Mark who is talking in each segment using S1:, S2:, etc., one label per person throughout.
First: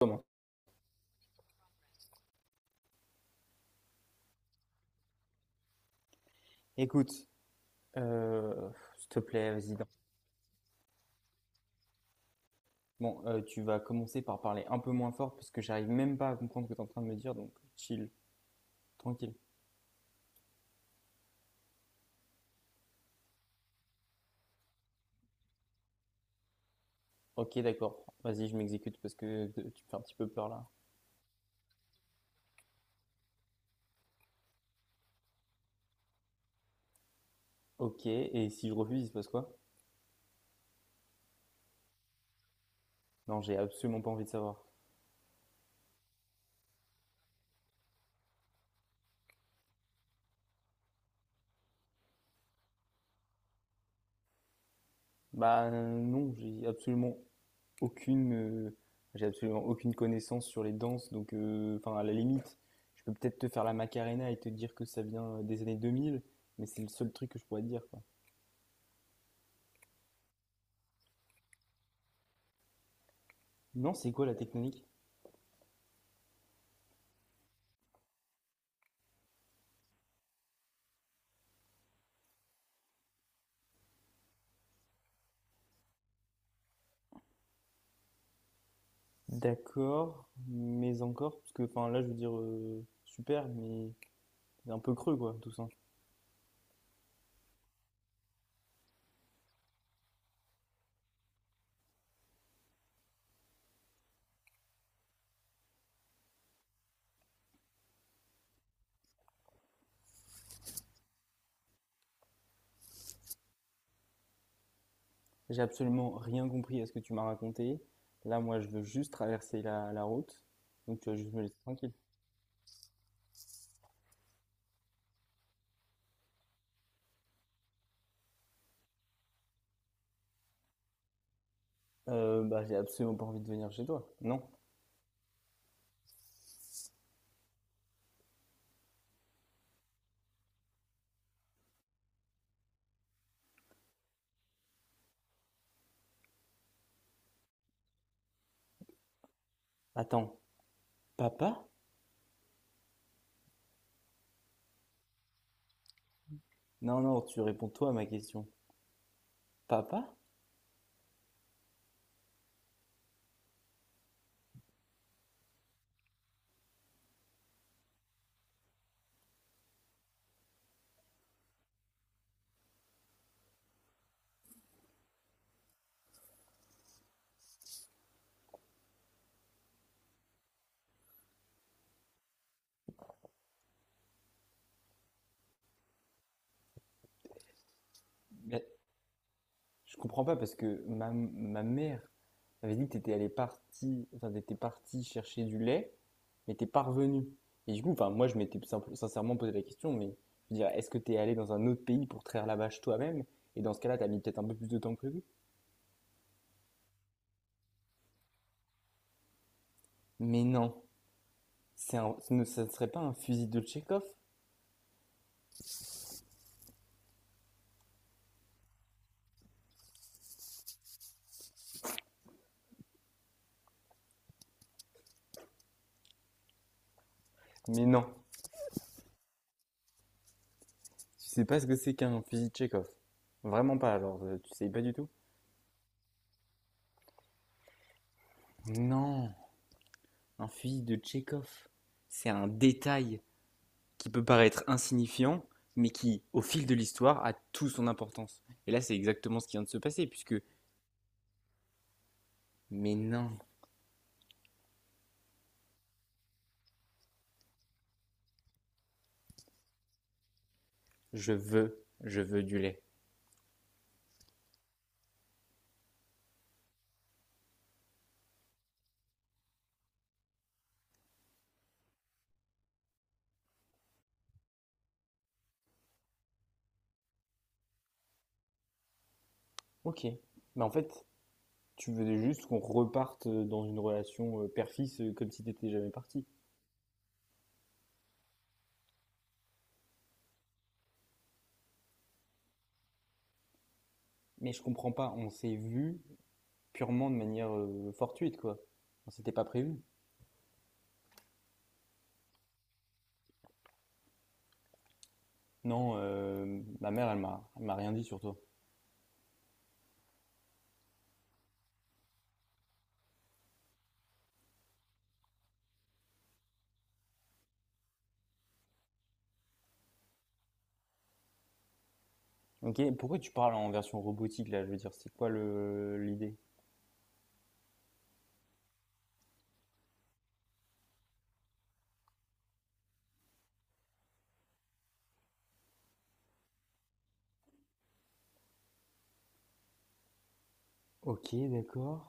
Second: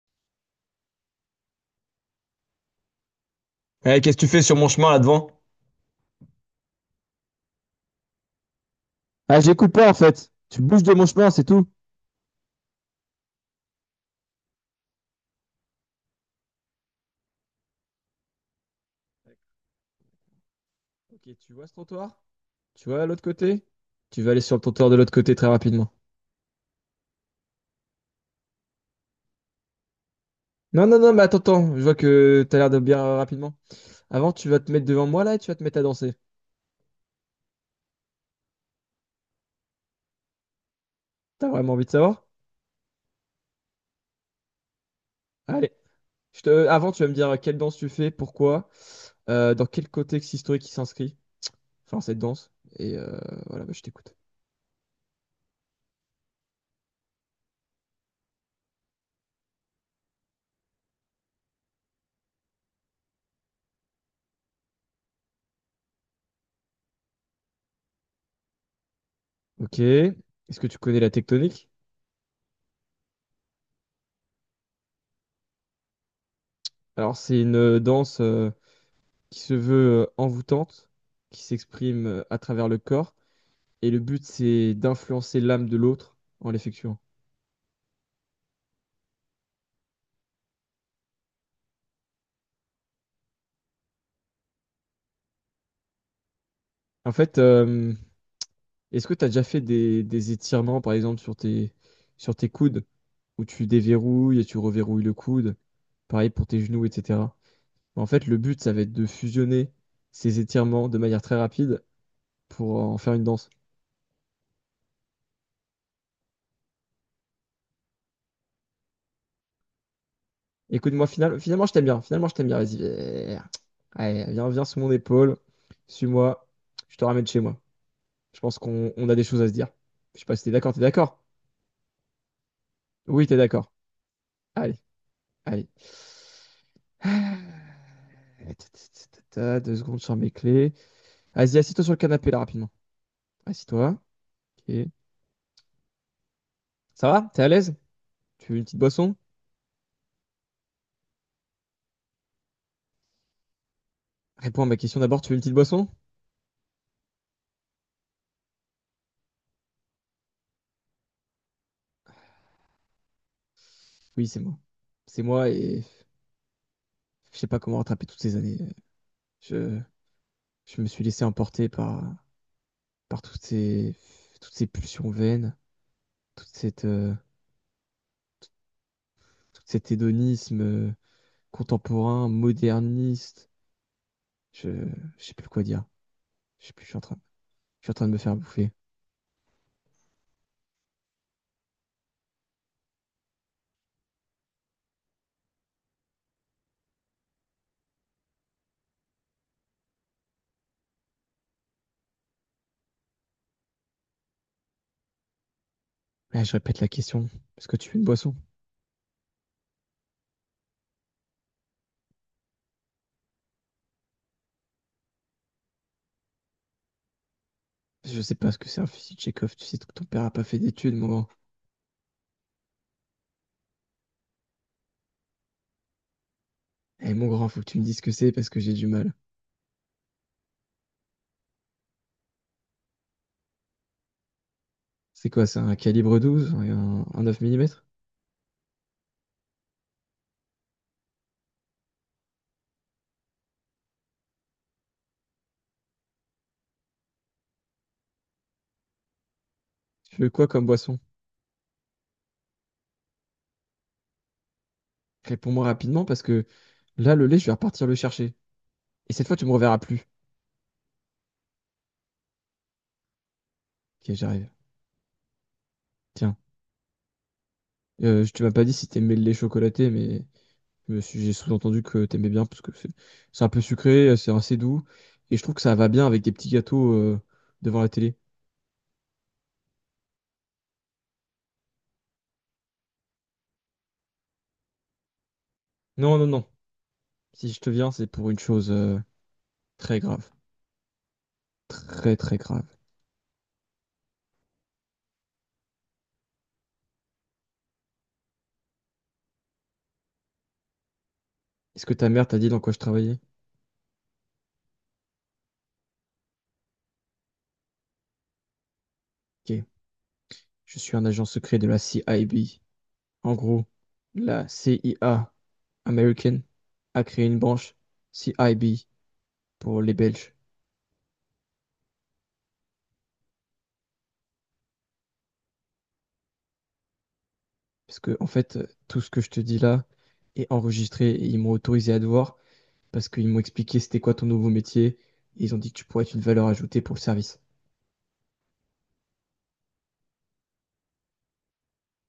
S1: Comment?
S2: Eh, qu'est-ce que tu fais sur mon chemin là devant?
S1: Écoute, euh, s'il te
S2: Ah,
S1: plaît, vas-y.
S2: j'écoute
S1: Non.
S2: pas en fait. Tu bouges de mon chemin, c'est tout.
S1: Bon, tu vas commencer par parler un peu moins fort parce que j'arrive même pas à comprendre ce que tu es en train de me dire, donc chill, tranquille.
S2: Ok, tu vois ce trottoir? Tu vois à l'autre côté? Tu vas aller sur le trottoir de l'autre côté très rapidement.
S1: Ok, d'accord. Vas-y, je m'exécute parce que tu me fais un petit peu peur là.
S2: Non, non, non, mais attends, je vois que t'as l'air de bien rapidement. Avant, tu vas te mettre devant moi là et tu vas te mettre à danser.
S1: Ok, et si je refuse, il se passe quoi?
S2: T'as vraiment envie de savoir?
S1: Non, j'ai absolument pas envie de savoir.
S2: Allez. Avant, tu vas me dire quelle danse tu fais, pourquoi, dans quel contexte historique il s'inscrit, enfin cette danse. Et voilà, bah, je t'écoute.
S1: Bah non, aucune, euh, j'ai absolument aucune connaissance sur les danses, donc enfin à la limite, je peux peut-être te faire la Macarena et te dire que ça vient des années 2000, mais c'est le seul truc que je pourrais te dire, quoi.
S2: Ok. Est-ce que tu connais la tectonique?
S1: Non, c'est quoi la technique?
S2: Alors, c'est une danse, qui se veut envoûtante, qui s'exprime à travers le corps. Et le but, c'est d'influencer l'âme de l'autre en l'effectuant.
S1: D'accord, mais encore, parce que enfin là je veux dire super, mais un peu creux quoi, tout ça.
S2: En fait, est-ce que tu as déjà fait des étirements, par exemple, sur tes coudes, où tu déverrouilles et tu reverrouilles le coude, pareil pour tes genoux, etc. En fait, le but, ça va être de fusionner ces étirements de manière très rapide pour en faire une danse.
S1: J'ai absolument rien compris à ce que tu m'as raconté. Là, moi, je veux juste traverser la route, donc
S2: Écoute-moi,
S1: tu vas juste me laisser
S2: finalement, je t'aime
S1: tranquille.
S2: bien. Finalement, je t'aime bien. Vas-y, viens, allez, viens, viens sur mon épaule. Suis-moi. Je te ramène chez moi. Je pense qu'on on a des choses à se dire. Je sais pas si t'es d'accord, t'es d'accord?
S1: Bah, j'ai absolument pas
S2: Oui, t'es
S1: envie de venir
S2: d'accord.
S1: chez toi. Non.
S2: Allez, allez. Ah, ta, ta, ta, ta, ta, 2 secondes sur mes clés. Vas-y, assis-toi sur le canapé là rapidement. Assis-toi. Ok. Ça va? T'es à l'aise? Tu veux une petite boisson?
S1: Attends, papa?
S2: Réponds à ma question d'abord, tu veux une petite boisson?
S1: Non, non, tu réponds toi à ma question. Papa?
S2: Oui, c'est moi. C'est moi et je sais pas comment rattraper toutes ces années. Je, je me suis laissé emporter par toutes ces pulsions vaines, toute cette, euh, tout cet hédonisme, contemporain, moderniste. Je, je sais plus quoi dire. Je sais plus, je suis en train de me faire
S1: Mais
S2: bouffer.
S1: je comprends pas parce que ma mère m'avait dit que t'étais parti chercher du lait. Mais t'es pas revenu. Et du coup, enfin, moi, je m'étais sincèrement posé la question, mais je veux dire, est-ce que t'es allé dans un autre pays pour traire la vache toi-même? Et dans ce cas-là, t'as mis peut-être un peu plus de temps que prévu.
S2: Là, je répète la question. Est-ce que tu veux une boisson?
S1: Mais non, c'est un- ce ne, ça ne serait pas un fusil de Tchekhov?
S2: Je sais pas ce que c'est un fusil de Chekhov. Tu sais que ton père a pas fait d'études, mon grand. Eh, mon grand, faut que tu me
S1: Mais
S2: dises ce
S1: non,
S2: que c'est parce que j'ai du mal.
S1: tu sais pas ce que c'est qu'un fusil de Tchekhov. Vraiment pas, alors, tu sais pas du tout?
S2: C'est quoi, c'est un calibre 12, un 9 millimètres.
S1: Non, un fusil de Tchekhov, c'est un détail qui peut paraître insignifiant, mais qui, au fil de l'histoire, a tout son importance. Et là, c'est exactement ce qui vient de se passer,
S2: Tu veux
S1: puisque...
S2: quoi comme boisson?
S1: Mais non,
S2: Réponds-moi rapidement parce que là, le lait, je vais repartir le chercher. Et cette fois, tu me reverras plus.
S1: je veux du lait.
S2: Ok, j'arrive. Tiens, tu m'as pas dit si t'aimais le lait chocolaté, mais j'ai sous-entendu que t'aimais bien parce que c'est un peu sucré, c'est assez doux. Et je trouve que ça va bien avec des petits gâteaux devant la télé.
S1: Ok. Mais en fait, tu veux juste qu'on reparte dans une relation père-fils comme si t'étais jamais
S2: Non, non,
S1: parti.
S2: non. Si je te viens, c'est pour une chose très grave. Très, très grave.
S1: Mais je comprends pas, on s'est vu purement de manière fortuite, quoi. On s'était pas prévu.
S2: Est-ce que ta mère t'a dit dans quoi je travaillais?
S1: Non, ma mère, elle m'a rien dit sur toi.
S2: Ok. Je suis un agent secret de la CIB. En gros, la CIA américaine a créé une branche CIB pour les Belges.
S1: Ok, pourquoi tu parles en version robotique, là? Je veux dire, c'est quoi l'idée?
S2: Parce que, en fait, tout ce que je te dis là est enregistré et ils m'ont autorisé à te voir parce qu'ils m'ont expliqué c'était quoi ton nouveau métier et ils ont dit que tu pourrais être une valeur ajoutée pour le service.
S1: Ok, d'accord.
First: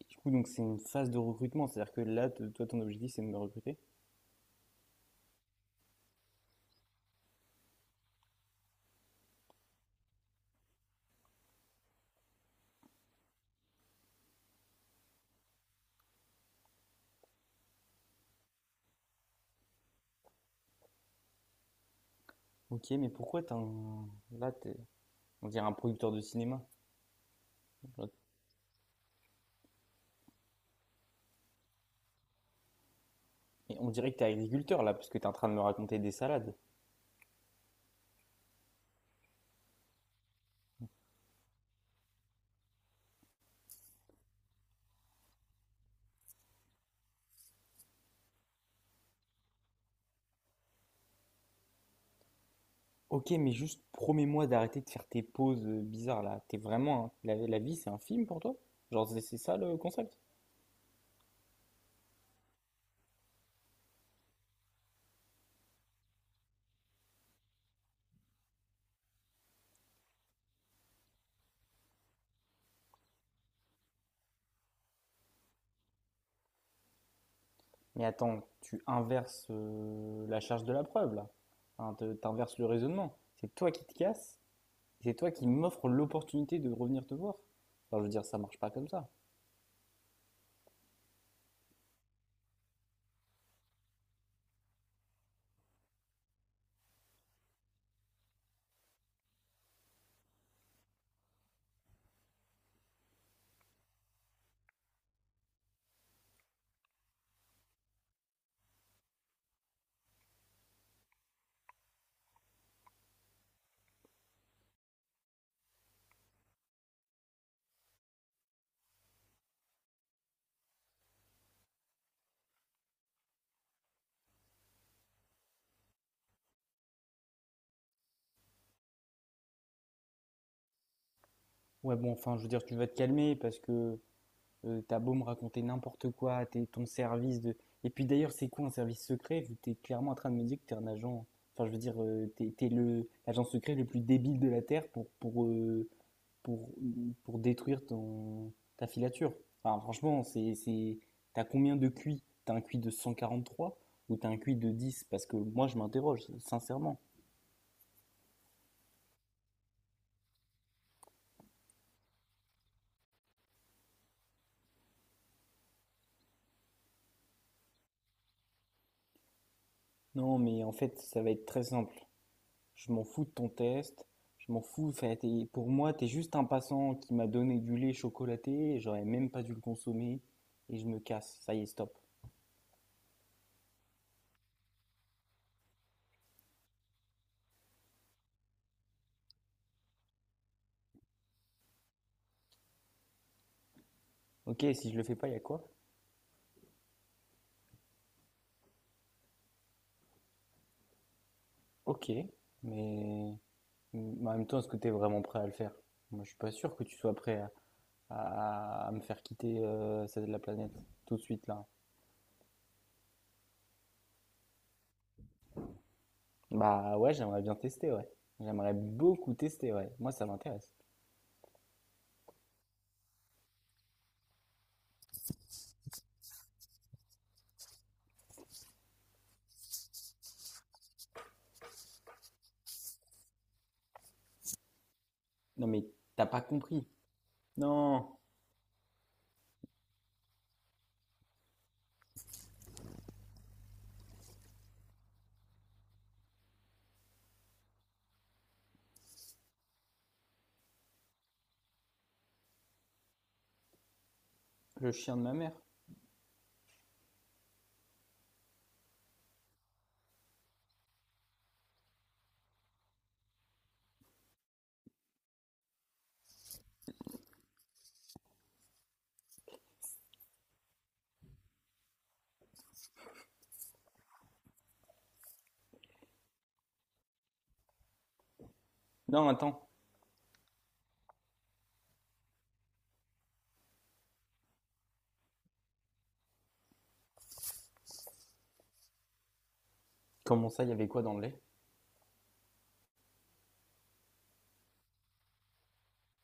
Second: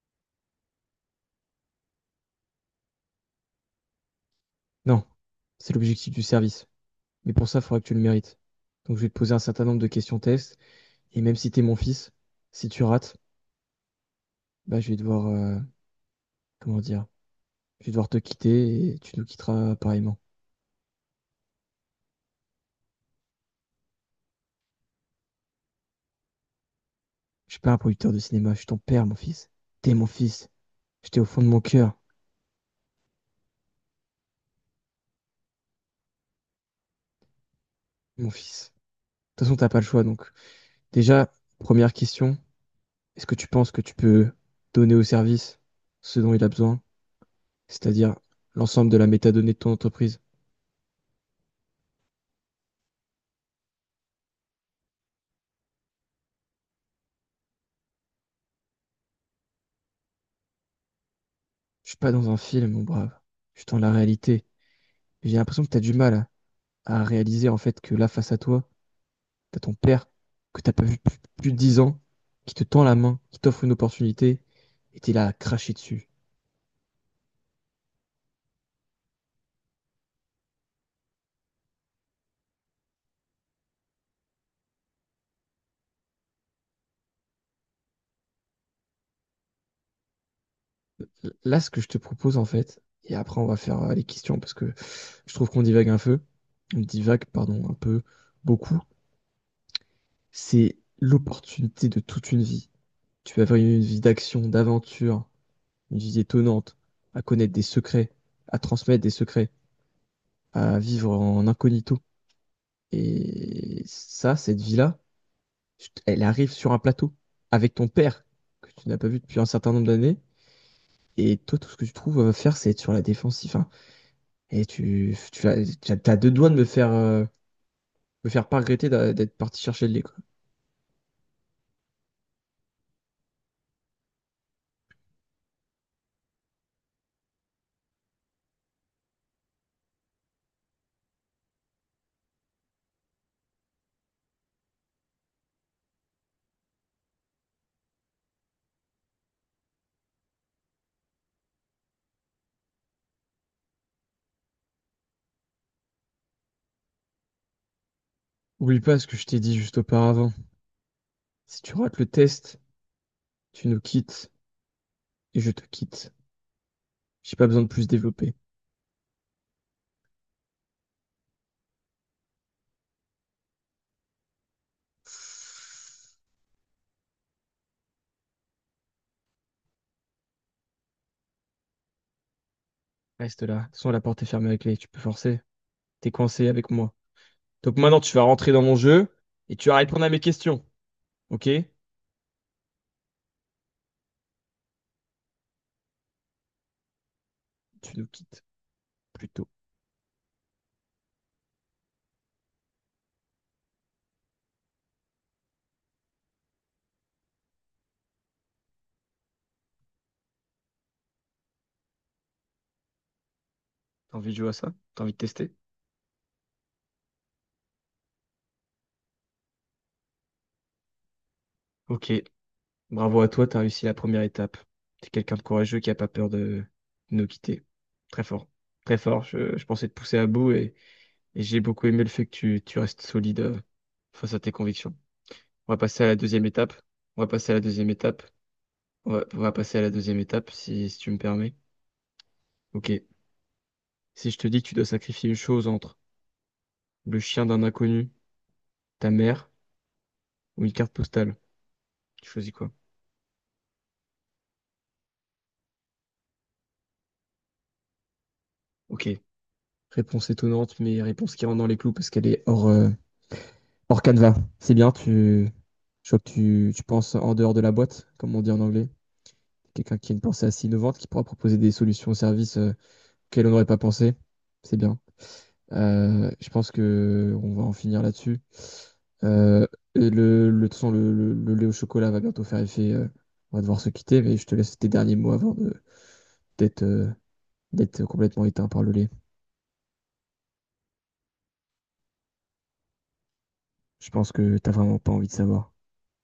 S1: Et du coup, donc c'est une phase de recrutement, c'est-à-dire que là, toi, ton objectif, c'est de me recruter?
S2: Non, c'est l'objectif du service. Mais pour ça, il faudra que tu le mérites. Donc je vais te poser un certain nombre de questions tests et même si t'es mon fils, si tu rates, bah je vais devoir comment dire, je vais devoir te quitter et tu nous quitteras apparemment.
S1: Ok, mais pourquoi Là, t'es, on dirait un producteur de cinéma.
S2: Je suis pas un producteur de cinéma, je suis ton père, mon fils. T'es mon fils. J'étais au fond de mon cœur,
S1: Et on dirait que t'es agriculteur là, parce que t'es en train de me raconter des salades.
S2: mon fils. De toute façon, t'as pas le choix donc. Déjà, première question, est-ce que tu penses que tu peux donner au service ce dont il a besoin, c'est-à-dire l'ensemble de la métadonnée de ton entreprise.
S1: Ok, mais juste promets-moi d'arrêter de faire tes pauses bizarres là. T'es vraiment. La vie, c'est un film pour toi? Genre, c'est ça le concept?
S2: Je suis pas dans un film, mon brave. Je suis dans la réalité. J'ai l'impression que tu as du mal à réaliser en fait que là, face à toi, tu as ton père que tu as pas vu depuis plus de 10 ans, qui te tend la main, qui t'offre une opportunité, et tu es là à cracher dessus.
S1: Mais attends, tu inverses la charge de la preuve là. Hein, t'inverses le raisonnement. C'est toi qui te casses, c'est toi qui m'offres l'opportunité de revenir te voir. Enfin, je veux dire, ça marche pas comme ça.
S2: Là, ce que je te propose en fait, et après on va faire les questions parce que je trouve qu'on divague un peu, on divague, pardon, un peu beaucoup, c'est l'opportunité de toute une vie. Tu vas avoir une vie d'action, d'aventure, une vie étonnante, à connaître des secrets, à transmettre des secrets, à vivre en incognito. Et ça, cette vie-là, elle arrive sur un plateau avec ton père, que tu n'as pas vu depuis un certain nombre d'années. Et toi, tout ce que tu trouves à faire, c'est être sur la défensive, hein. Et t'as deux doigts de me faire pas regretter d'être parti chercher de l'école.
S1: Ouais, bon, enfin, je veux dire, tu vas te calmer parce que t'as beau me raconter n'importe quoi, t'es ton service de... Et puis d'ailleurs, c'est quoi un service secret? Vu que t'es clairement en train de me dire que t'es un agent... Enfin, je veux dire, t'es l'agent secret le plus débile de la Terre pour, pour détruire ta filature. Enfin, franchement, c'est... T'as combien de QI? T'as un QI de 143 ou t'as un QI de 10 parce que moi, je m'interroge, sincèrement.
S2: Oublie pas ce que je t'ai dit juste auparavant. Si tu rates le test, tu nous quittes et je te quitte. J'ai pas besoin de plus développer.
S1: Non, mais en fait, ça va être très simple. Je m'en fous de ton test, je m'en fous, enfin, pour moi, t'es juste un passant qui m'a donné du lait chocolaté, et j'aurais même pas dû le consommer, et je me casse, ça y est, stop.
S2: Reste là. De toute façon, la porte est fermée avec les. Tu peux forcer. T'es coincé avec moi. Donc maintenant, tu vas rentrer dans mon jeu et tu vas répondre à mes questions. Ok?
S1: Ok, si je le fais pas, il y a quoi?
S2: Tu nous quittes plus tôt.
S1: Ok, mais mais en même temps, est-ce que t'es vraiment prêt à le faire? Moi, je suis pas sûr que tu sois prêt à, à me faire quitter celle de la planète tout de suite là.
S2: T'as envie de jouer à ça? T'as envie de tester?
S1: Bah ouais, j'aimerais bien tester, ouais. J'aimerais beaucoup tester, ouais. Moi, ça m'intéresse.
S2: Ok. Bravo à toi, t'as réussi la première étape. T'es quelqu'un de courageux qui a pas peur de nous quitter. Très fort. Très fort. Je pensais te pousser à bout et j'ai beaucoup aimé le fait que tu restes solide face à tes convictions.
S1: Non,
S2: On va
S1: mais
S2: passer à la
S1: t'as pas
S2: deuxième étape.
S1: compris.
S2: On va passer à la deuxième
S1: Non,
S2: étape. On va passer à la deuxième étape si tu me permets. Ok. Si je te dis que tu dois sacrifier une chose entre le chien d'un inconnu, ta mère ou une carte postale, tu choisis quoi?
S1: le chien de ma mère.
S2: Ok. Réponse étonnante, mais réponse qui rentre dans les clous parce qu'elle est hors canevas. C'est bien. Je vois que tu penses en dehors de la boîte, comme on dit en anglais. Quelqu'un qui a une pensée assez innovante, qui pourra proposer des solutions au service auxquelles on n'aurait pas pensé. C'est bien. Je pense que on va en finir là-dessus.
S1: Non,
S2: Euh,
S1: attends.
S2: et de toute façon, le lait au chocolat va bientôt faire effet. On va devoir se quitter, mais je te laisse tes derniers mots avant d'être, euh, d'être complètement éteint par le lait.
S1: Comment ça, il y avait quoi dans le lait?
S2: Je pense que t'as vraiment pas envie de savoir.